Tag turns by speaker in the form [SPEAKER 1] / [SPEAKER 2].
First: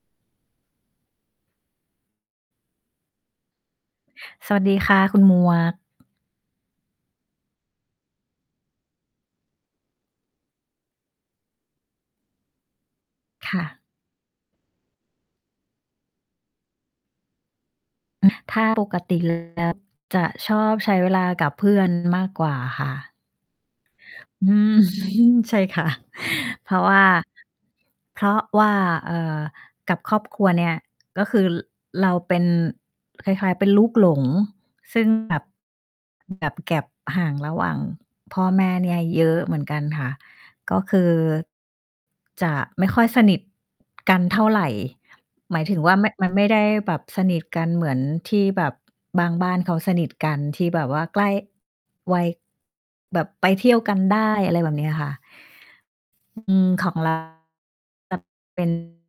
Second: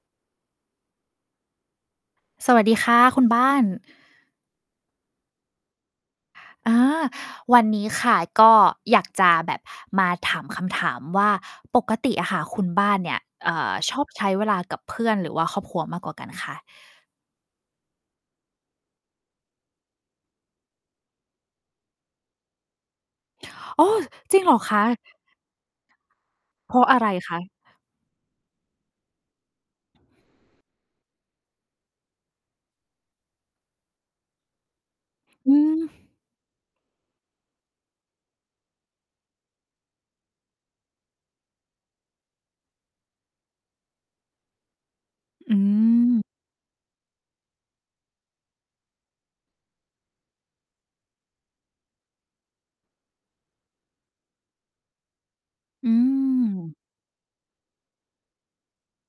[SPEAKER 1] สวัสดีค่ะคุณบ้าน
[SPEAKER 2] สวัสดีค่ะ คุณหมวก
[SPEAKER 1] อา วันนี้ค่ะ ก็อยากจะแบบมาถามคำถามว่า ปกติอะค่ะคุณบ้านเนี่ย เอ
[SPEAKER 2] ค
[SPEAKER 1] ่
[SPEAKER 2] ่
[SPEAKER 1] อ
[SPEAKER 2] ะ
[SPEAKER 1] ชอบใช้เวลากับเพื่อน หรือว่าครอบครัวมากกว่ากันคะ?
[SPEAKER 2] ถ้าปกติ เลยแล้ว จะชอบใช้เวลากับ เพื่อน มากกว่าค่ะ
[SPEAKER 1] อ๋อ จริ
[SPEAKER 2] อ
[SPEAKER 1] งเหร
[SPEAKER 2] ื
[SPEAKER 1] อ
[SPEAKER 2] ้
[SPEAKER 1] ค
[SPEAKER 2] อ
[SPEAKER 1] ะ?
[SPEAKER 2] ฮือ ใช่ค่ะ เพ
[SPEAKER 1] เพ
[SPEAKER 2] รา
[SPEAKER 1] รา
[SPEAKER 2] ะ
[SPEAKER 1] ะ
[SPEAKER 2] ว
[SPEAKER 1] อ
[SPEAKER 2] ่
[SPEAKER 1] ะ
[SPEAKER 2] า
[SPEAKER 1] ไรคะ?
[SPEAKER 2] เพราะว่า เอ่อ กับครอบครัวเนี่ย ก็คือ ร เราเป็นคล้าย ๆ เป็นลูกหลง ซึ่ง แบบ
[SPEAKER 1] อืม
[SPEAKER 2] แบบ gap ห่างระหว่างพ่อแม่เนี่ยเยอะเหมือนกันค่ะ ก็คือ จะไม่ค่อยสนิทกันเท่าไร
[SPEAKER 1] อ
[SPEAKER 2] หมายถึงว่า ม
[SPEAKER 1] ืม
[SPEAKER 2] มันไม่ได้แบบสนิทกันเหมือนที่แบบบางบ้านเขาสนิทกัน ที่แบบว่าใกล้ วัย แบบไปเที่ยวกันได้ อะไรแบบเนี้ยค่ะ
[SPEAKER 1] อื
[SPEAKER 2] อืม
[SPEAKER 1] ม
[SPEAKER 2] ของ เรา แบบ เป็น